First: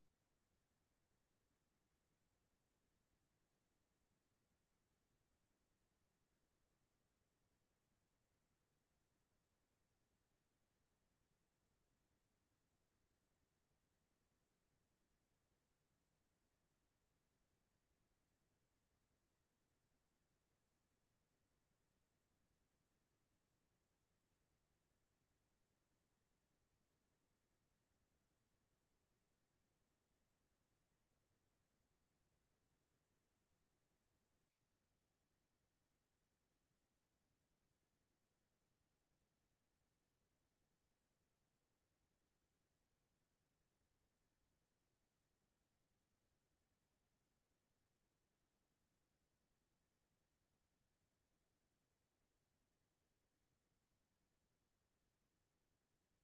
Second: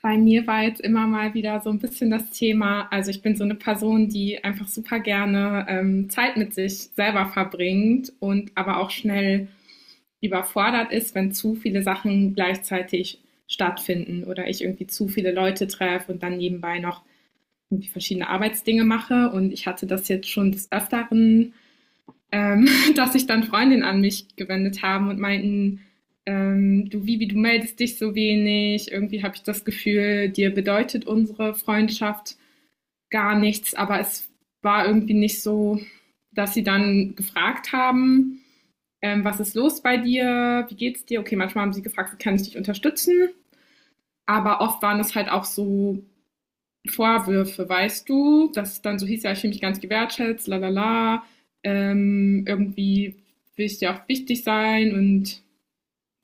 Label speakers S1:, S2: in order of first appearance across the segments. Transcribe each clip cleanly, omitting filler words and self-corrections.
S1: Bei mir war jetzt immer mal wieder so ein bisschen das Thema, also ich bin so eine Person, die einfach super gerne Zeit mit sich selber verbringt und aber auch schnell überfordert ist, wenn zu viele Sachen gleichzeitig stattfinden oder ich irgendwie zu viele Leute treffe und dann nebenbei noch irgendwie verschiedene Arbeitsdinge mache. Und ich hatte das jetzt schon des Öfteren, ähm, dass sich dann Freundinnen an mich gewendet haben und meinten, du Vivi, du meldest dich so wenig, irgendwie habe ich das Gefühl, dir bedeutet unsere Freundschaft gar nichts, aber es war irgendwie nicht so, dass sie dann gefragt haben, was ist los bei dir, wie geht's dir? Okay, manchmal haben sie gefragt, kann ich dich unterstützen? Aber oft waren es halt auch so Vorwürfe, weißt du, dass es dann so hieß, ja, ich fühle mich ganz gewertschätzt, lalala, irgendwie will ich dir auch wichtig sein. Und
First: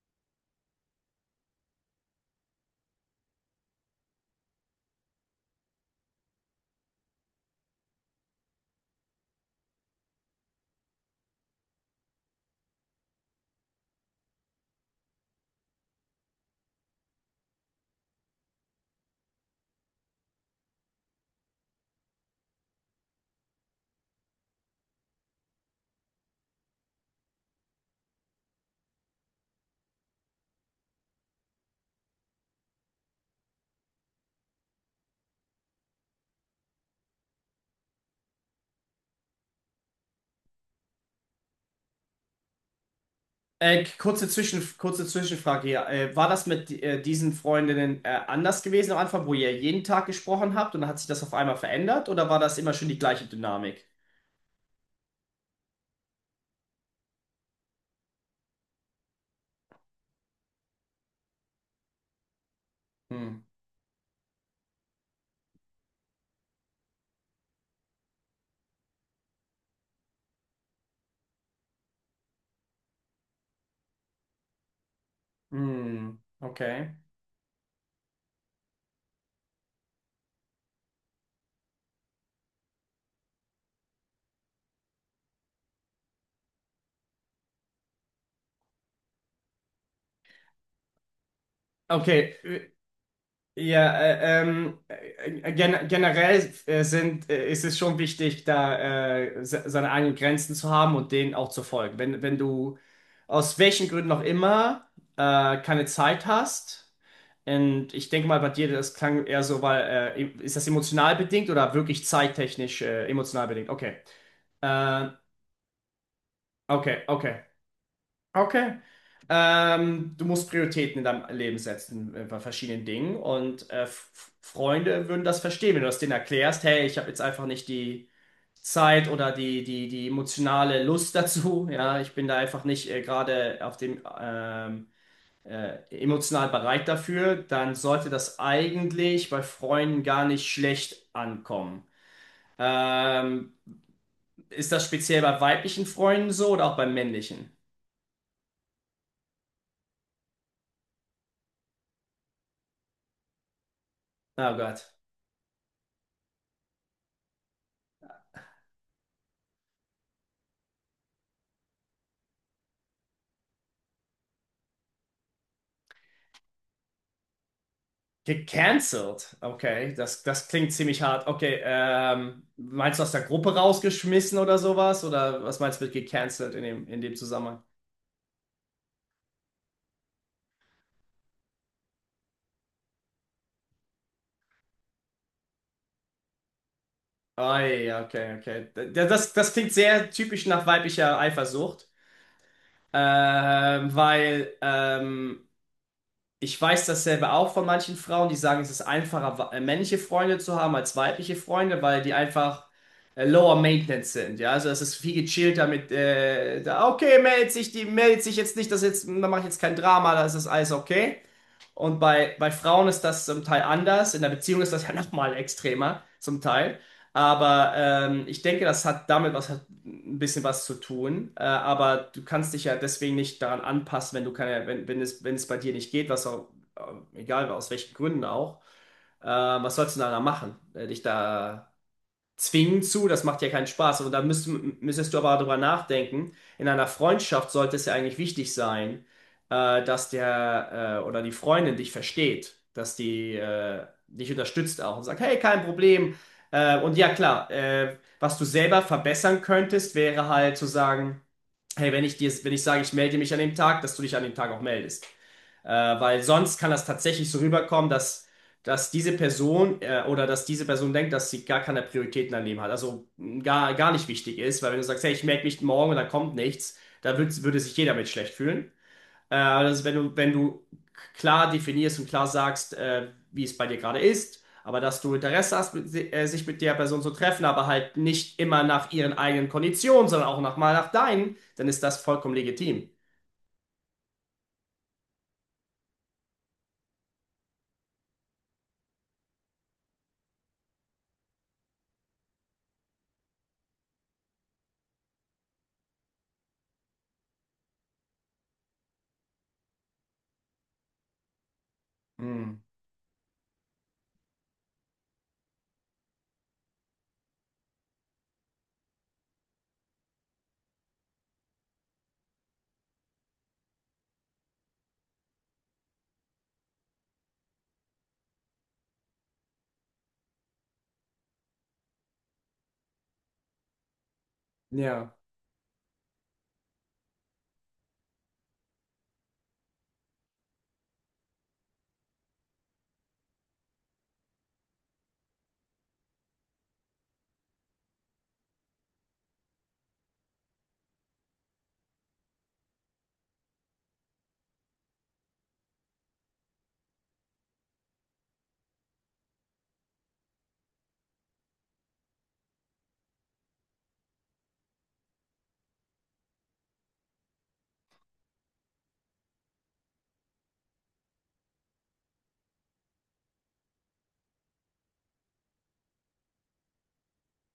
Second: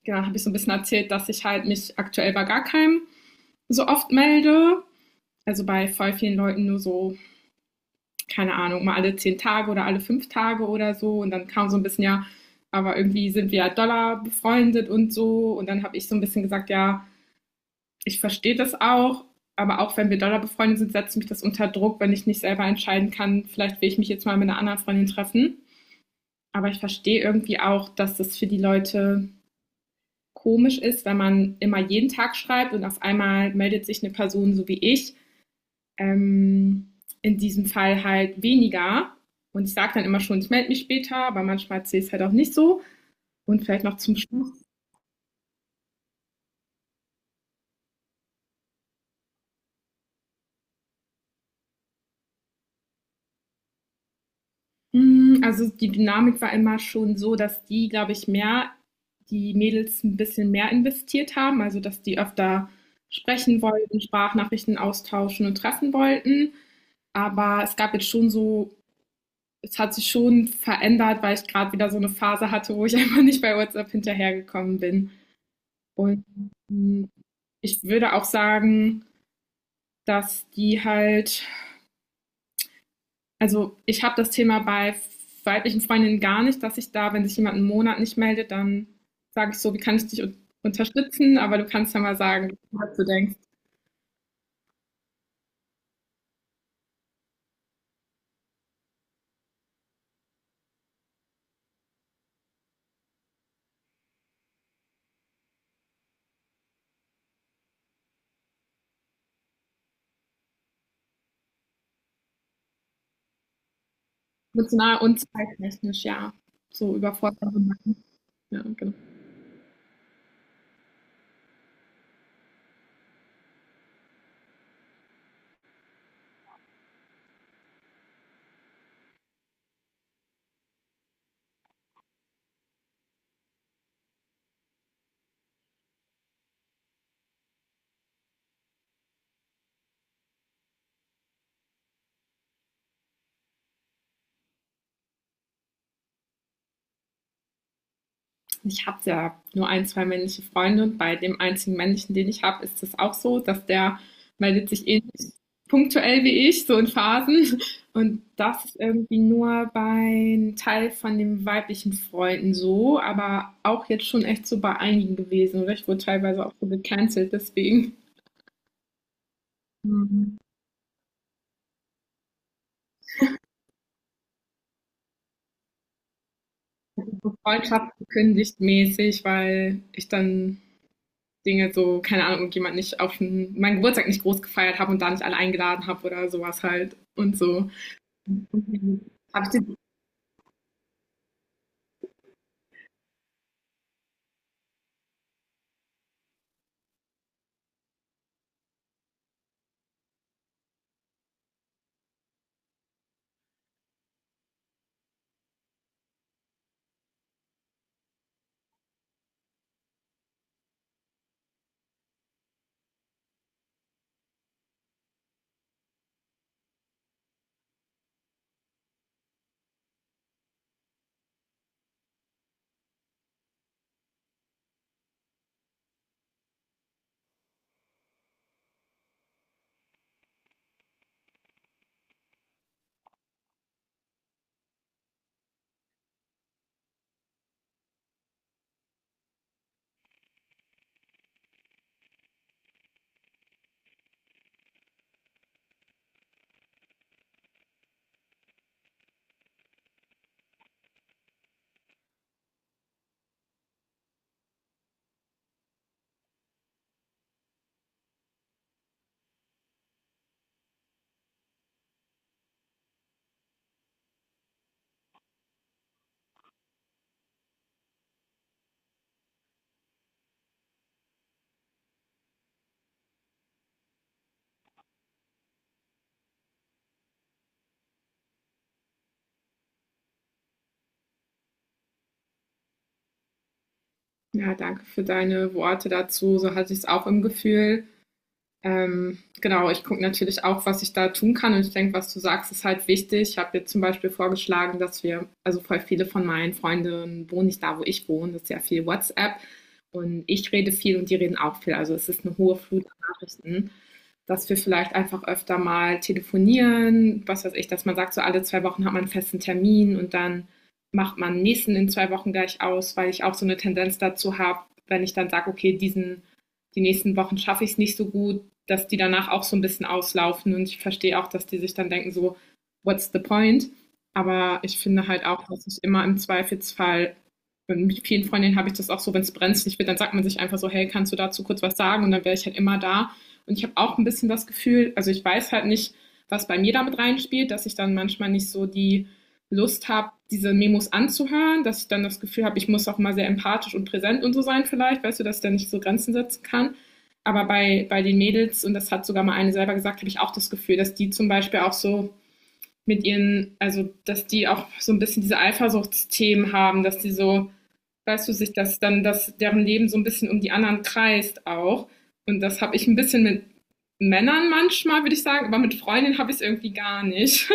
S1: genau, habe ich so ein bisschen erzählt, dass ich halt mich aktuell bei gar keinem so oft melde. Also bei voll vielen Leuten nur so, keine Ahnung, mal alle 10 Tage oder alle 5 Tage oder so. Und dann kam so ein bisschen, ja, aber irgendwie sind wir ja Dollar befreundet und so. Und dann habe ich so ein bisschen gesagt, ja, ich verstehe das auch, aber auch wenn wir doller befreundet sind, setzt mich das unter Druck, wenn ich nicht selber entscheiden kann, vielleicht will ich mich jetzt mal mit einer anderen Freundin treffen. Aber ich verstehe irgendwie auch, dass das für die Leute komisch ist, wenn man immer jeden Tag schreibt und auf einmal meldet sich eine Person so wie ich, ähm, in diesem Fall halt weniger. Und ich sage dann immer schon, ich melde mich später, aber manchmal sehe ich es halt auch nicht so. Und vielleicht noch zum Schluss.
S2: Kurze Zwischenfrage hier. War das mit diesen Freundinnen anders gewesen am Anfang, wo ihr jeden Tag gesprochen habt und dann hat sich das auf einmal verändert oder war das immer schon die gleiche Dynamik?
S1: Hm, also die Dynamik war immer schon so, dass die, glaube ich, mehr die Mädels ein bisschen mehr investiert haben, also, dass die öfter
S2: Hm.
S1: sprechen wollten, Sprachnachrichten austauschen und treffen wollten. Aber es gab jetzt schon so, es hat sich schon verändert, weil ich gerade wieder so eine Phase hatte, wo ich einfach nicht bei WhatsApp hinterhergekommen bin.
S2: Hm.
S1: Und,
S2: Okay.
S1: hm, ich würde auch sagen, dass die halt. Also ich habe das Thema bei weiblichen Freundinnen gar nicht, dass ich da, wenn sich jemand einen Monat nicht meldet, dann sage ich so, wie kann ich dich un unterstützen? Aber du kannst ja mal
S2: Okay.
S1: sagen, was du denkst.
S2: Ja, generell ist es schon wichtig, da se seine eigenen Grenzen zu haben und denen auch zu folgen. Wenn du aus welchen Gründen auch immer keine Zeit hast, und ich denke mal bei dir, das klang eher so, weil ist das emotional bedingt oder wirklich zeittechnisch emotional bedingt? Okay.
S1: Emotional
S2: Äh,
S1: und zeittechnisch, ja. So
S2: okay, okay.
S1: überfordert. Ja,
S2: Okay.
S1: genau.
S2: Du musst Prioritäten in deinem Leben setzen bei verschiedenen Dingen und F Freunde würden das verstehen, wenn du das denen erklärst. Hey, ich habe jetzt einfach nicht die Zeit oder die emotionale Lust dazu. Ja, ich bin da einfach nicht gerade auf dem emotional bereit dafür, dann sollte das eigentlich bei Freunden gar nicht schlecht ankommen. Ähm, ist das speziell bei weiblichen Freunden so oder auch bei männlichen?
S1: Ich habe ja nur ein, zwei männliche Freunde, und bei dem einzigen männlichen, den ich habe, ist das auch so, dass der
S2: Oh
S1: meldet sich
S2: Gott.
S1: ähnlich punktuell wie ich, so in Phasen. Und das ist irgendwie nur bei einem Teil von den weiblichen Freunden so, aber auch jetzt schon echt so bei einigen gewesen. Oder ich wurde teilweise auch so gecancelt, deswegen.
S2: Gecancelt? Okay,
S1: Mhm.
S2: das klingt ziemlich hart. Okay, meinst du aus der Gruppe rausgeschmissen oder sowas? Oder was meinst du mit gecancelt in in dem
S1: So
S2: Zusammenhang?
S1: Freundschaft gekündigt mäßig, weil ich dann Dinge so, keine Ahnung, und jemand nicht auf meinen Geburtstag nicht groß gefeiert habe und da nicht alle eingeladen habe oder sowas halt und
S2: Ah,
S1: so.
S2: ja, okay, okay. Das klingt sehr typisch nach weiblicher Eifersucht. Weil ich weiß dasselbe auch von manchen Frauen, die sagen, es ist einfacher, männliche Freunde zu haben als weibliche Freunde, weil die einfach lower maintenance sind. Ja, also es ist viel gechillter mit, da, okay, die meldet sich jetzt nicht, da mache ich jetzt kein Drama, das ist alles okay. Und bei Frauen ist das zum Teil anders. In der Beziehung ist das ja nochmal extremer, zum Teil. Aber ich denke, das hat damit was, hat ein bisschen was zu tun. Aber du kannst dich ja deswegen nicht daran anpassen, wenn du keine, wenn es bei dir nicht geht, was auch, egal aus welchen Gründen auch, was sollst du denn da machen? Dich da zwingen zu, das macht ja keinen Spaß. Und da müsstest du aber darüber nachdenken. In einer Freundschaft sollte es ja eigentlich wichtig sein, dass der oder die Freundin dich versteht, dass die dich unterstützt auch und sagt, hey, kein Problem. Und ja, klar, was du selber verbessern könntest, wäre halt zu sagen, hey, wenn ich sage, ich melde mich an dem Tag, dass du dich an dem Tag auch meldest. Äh, weil sonst kann das tatsächlich so rüberkommen, dass diese Person oder dass diese Person denkt, dass sie gar keine Prioritäten im Leben hat, also mh, gar nicht wichtig ist, weil wenn du sagst, hey, ich melde mich morgen und da kommt nichts, da würde sich jeder mit schlecht fühlen. Also wenn du klar definierst und klar sagst, wie es bei dir gerade ist, aber dass du Interesse hast, sich mit der Person zu treffen, aber halt nicht immer nach ihren eigenen Konditionen, sondern auch mal nach deinen, dann ist das vollkommen legitim.
S1: Ja, danke für deine Worte dazu. So hatte ich es auch im Gefühl. Genau, ich gucke natürlich auch, was ich da tun kann und ich denke, was du sagst, ist halt wichtig. Ich habe jetzt zum Beispiel vorgeschlagen, dass wir, also voll viele von meinen Freunden wohnen nicht da, wo ich wohne, das ist ja viel WhatsApp und ich rede viel und die reden auch viel. Also es ist eine
S2: Hm.
S1: hohe Flut an Nachrichten, dass wir vielleicht einfach öfter mal telefonieren, was weiß ich, dass man sagt, so alle 2 Wochen hat man einen festen Termin und dann macht man den nächsten in 2 Wochen gleich aus, weil ich auch so eine Tendenz dazu habe, wenn ich dann sage, okay, die nächsten Wochen schaffe ich es nicht so gut, dass die danach auch so ein bisschen auslaufen und ich verstehe auch, dass die sich dann denken, so, what's the point? Aber ich finde
S2: Ja,
S1: halt auch, dass ich immer im Zweifelsfall, mit vielen Freundinnen habe ich das auch so, wenn es brenzlig wird, dann sagt man sich einfach so, hey, kannst du dazu kurz was sagen? Und dann wäre ich halt immer da. Und ich habe auch ein bisschen das Gefühl, also ich weiß halt nicht, was bei mir damit reinspielt, dass ich dann manchmal nicht so die Lust habe, diese Memos anzuhören, dass ich dann das Gefühl habe, ich muss auch mal sehr empathisch und präsent und so sein vielleicht, weißt du, dass ich dann nicht so Grenzen setzen kann. Aber bei den Mädels, und das hat sogar mal eine selber gesagt, habe ich auch das Gefühl, dass die zum Beispiel auch so mit ihren, also dass die auch so ein bisschen diese Eifersuchtsthemen haben, dass die so, weißt du, sich das dann, dass deren Leben so ein bisschen um die anderen kreist auch. Und das habe ich ein bisschen mit Männern manchmal, würde ich sagen, aber mit Freundinnen habe ich es irgendwie gar nicht.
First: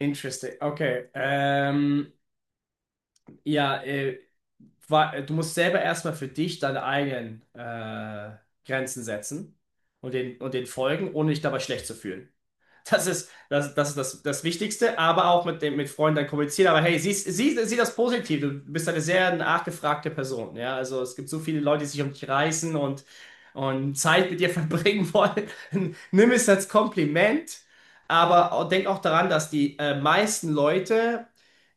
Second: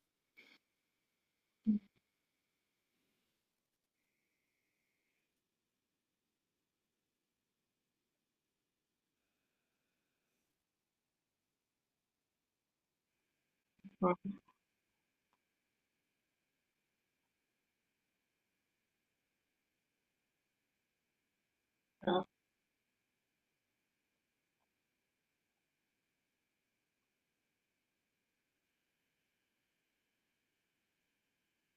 S2: interesting. Okay. Ja, du musst selber erstmal für dich deine eigenen Grenzen setzen und den folgen, ohne dich dabei schlecht zu fühlen. Das ist das Wichtigste, aber auch mit Freunden dann kommunizieren. Aber hey, sieh das positiv. Du bist eine sehr nachgefragte Person. Ja? Also es gibt so viele Leute, die sich um dich reißen und Zeit mit dir verbringen wollen. Nimm es als Kompliment, aber auch- denk auch daran, dass die meisten Leute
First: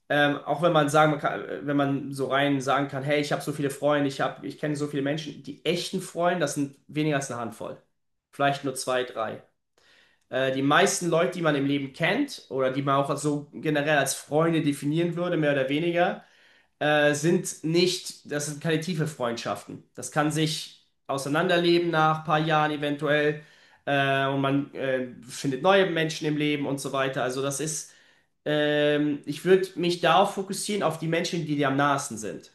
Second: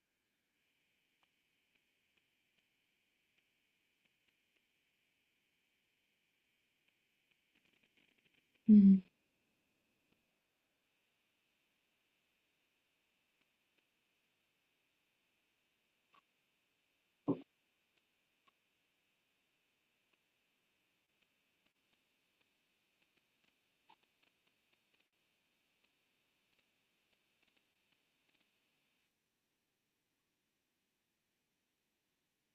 S2: auch wenn man sagen man kann, wenn man so rein sagen kann, hey, ich habe so viele Freunde, ich kenne so viele Menschen, die echten Freunde, das sind weniger als eine Handvoll. Vielleicht nur zwei, drei. Die meisten Leute, die man im Leben kennt oder die man auch so generell als Freunde definieren würde, mehr oder weniger, sind nicht, das sind keine tiefe Freundschaften. Das kann sich auseinanderleben nach ein paar Jahren eventuell und man findet neue Menschen im Leben und so weiter. Ich würde mich darauf fokussieren, auf die Menschen, die dir am nahesten sind.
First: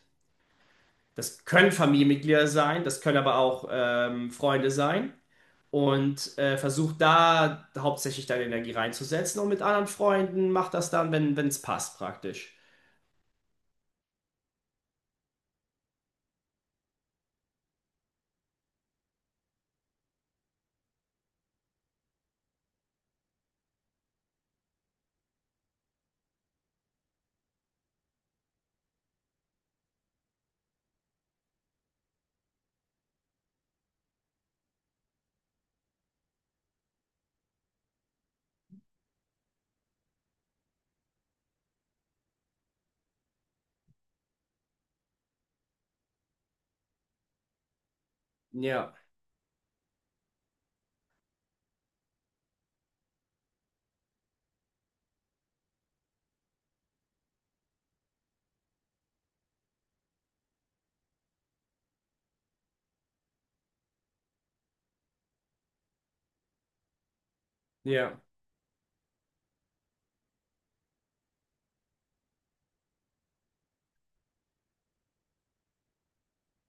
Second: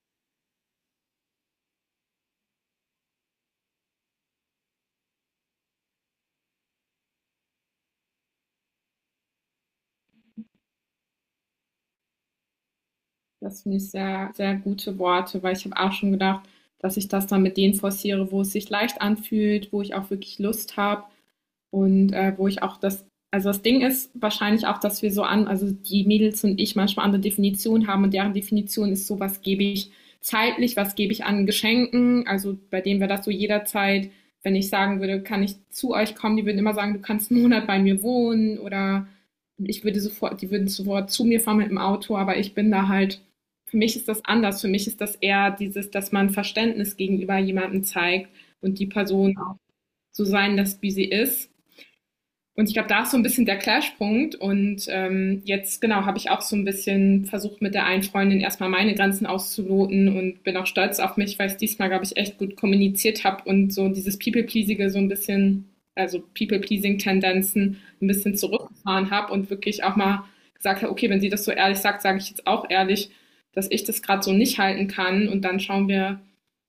S2: Das können Familienmitglieder sein, das können aber auch Freunde sein. Und versuch da hauptsächlich deine Energie reinzusetzen und mit anderen Freunden mach das dann, wenn es passt, praktisch.
S1: Das finde ich sehr, sehr gute Worte, weil ich habe auch schon gedacht, dass ich das dann mit denen forciere, wo es sich leicht anfühlt, wo ich auch wirklich Lust habe. Und wo ich auch das, also das Ding ist wahrscheinlich auch, dass wir so an, also die Mädels und ich manchmal andere Definitionen haben und deren Definition ist so, was gebe ich zeitlich, was gebe ich an Geschenken, also bei denen wäre das so jederzeit, wenn ich sagen würde, kann ich zu euch kommen, die würden immer sagen, du kannst einen Monat bei mir wohnen, oder ich würde sofort, die würden sofort zu mir fahren mit dem Auto, aber ich bin da halt, für mich ist das anders, für mich ist das eher dieses, dass man Verständnis gegenüber jemandem zeigt und die
S2: Ja,
S1: Person auch so sein lässt, wie sie ist, und ich glaube, da ist so ein bisschen der Clashpunkt. Und jetzt, genau, habe ich auch so ein bisschen versucht, mit der einen Freundin erstmal meine Grenzen auszuloten und bin auch stolz auf mich, weil ich diesmal, glaube ich, echt gut kommuniziert habe und so dieses People-Pleasige so ein bisschen, also People-Pleasing-Tendenzen ein
S2: ja.
S1: bisschen zurückgefahren habe und wirklich auch mal gesagt habe, okay, wenn sie das so ehrlich sagt, sage ich jetzt auch ehrlich, dass ich das gerade so nicht halten kann. Und dann schauen wir,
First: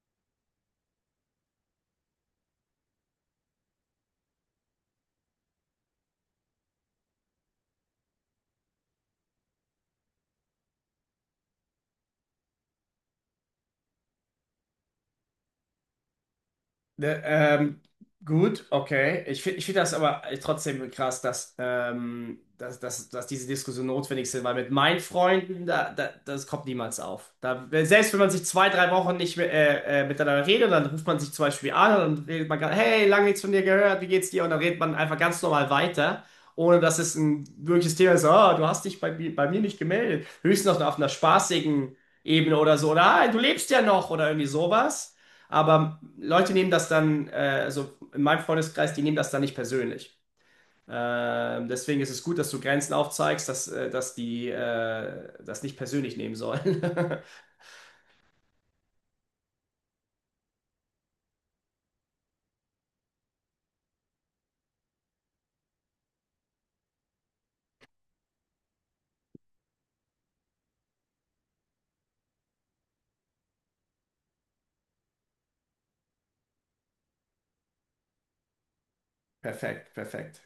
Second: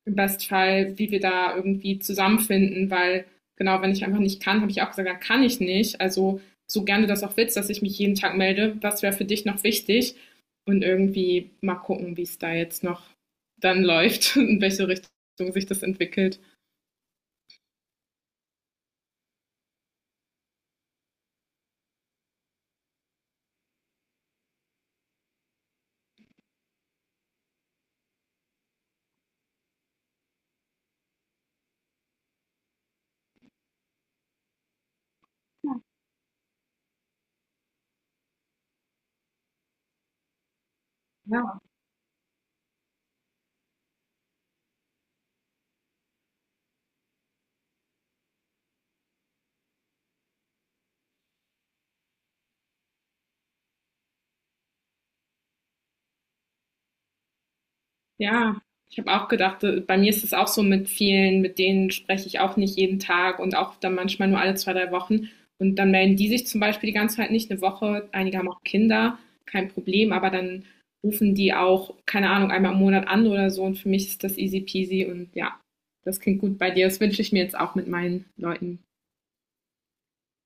S1: im Bestfall, wie wir da irgendwie zusammenfinden, weil genau, wenn ich einfach nicht kann, habe ich auch gesagt, da kann ich nicht. Also so gerne das auch willst, dass ich mich jeden Tag melde, was wäre für dich noch wichtig? Und irgendwie mal gucken, wie es da jetzt noch dann läuft, in welche Richtung sich das entwickelt.
S2: Ne, gut, okay. Ich find das aber trotzdem krass, dass diese Diskussion notwendig sind, weil mit meinen Freunden, das kommt niemals auf. Da, selbst wenn man sich zwei, drei Wochen nicht mehr, miteinander redet, dann ruft man sich zum Beispiel an und dann redet man gerade, hey, lange nichts von dir gehört, wie geht's dir? Und dann redet man einfach ganz normal weiter, ohne dass es ein wirkliches Thema ist, oh, du hast dich bei mir nicht gemeldet. Höchstens noch auf einer
S1: Ja,
S2: spaßigen Ebene oder so, oder ah, du lebst ja noch oder irgendwie sowas. Aber Leute nehmen das dann, also in meinem Freundeskreis, die nehmen das dann nicht persönlich. Deswegen ist es gut, dass du Grenzen aufzeigst, dass die das nicht persönlich nehmen sollen.
S1: ja, ich habe auch gedacht, bei mir ist es auch so mit vielen, mit denen spreche ich auch nicht jeden Tag und auch dann manchmal nur alle zwei, drei Wochen. Und dann melden die sich zum Beispiel die ganze Zeit nicht, eine Woche. Einige haben auch Kinder, kein Problem, aber dann rufen die auch, keine Ahnung, einmal im Monat an oder so. Und für mich ist das easy peasy und ja, das klingt gut bei dir. Das wünsche ich mir jetzt auch mit meinen Leuten.
S2: Perfekt, perfekt.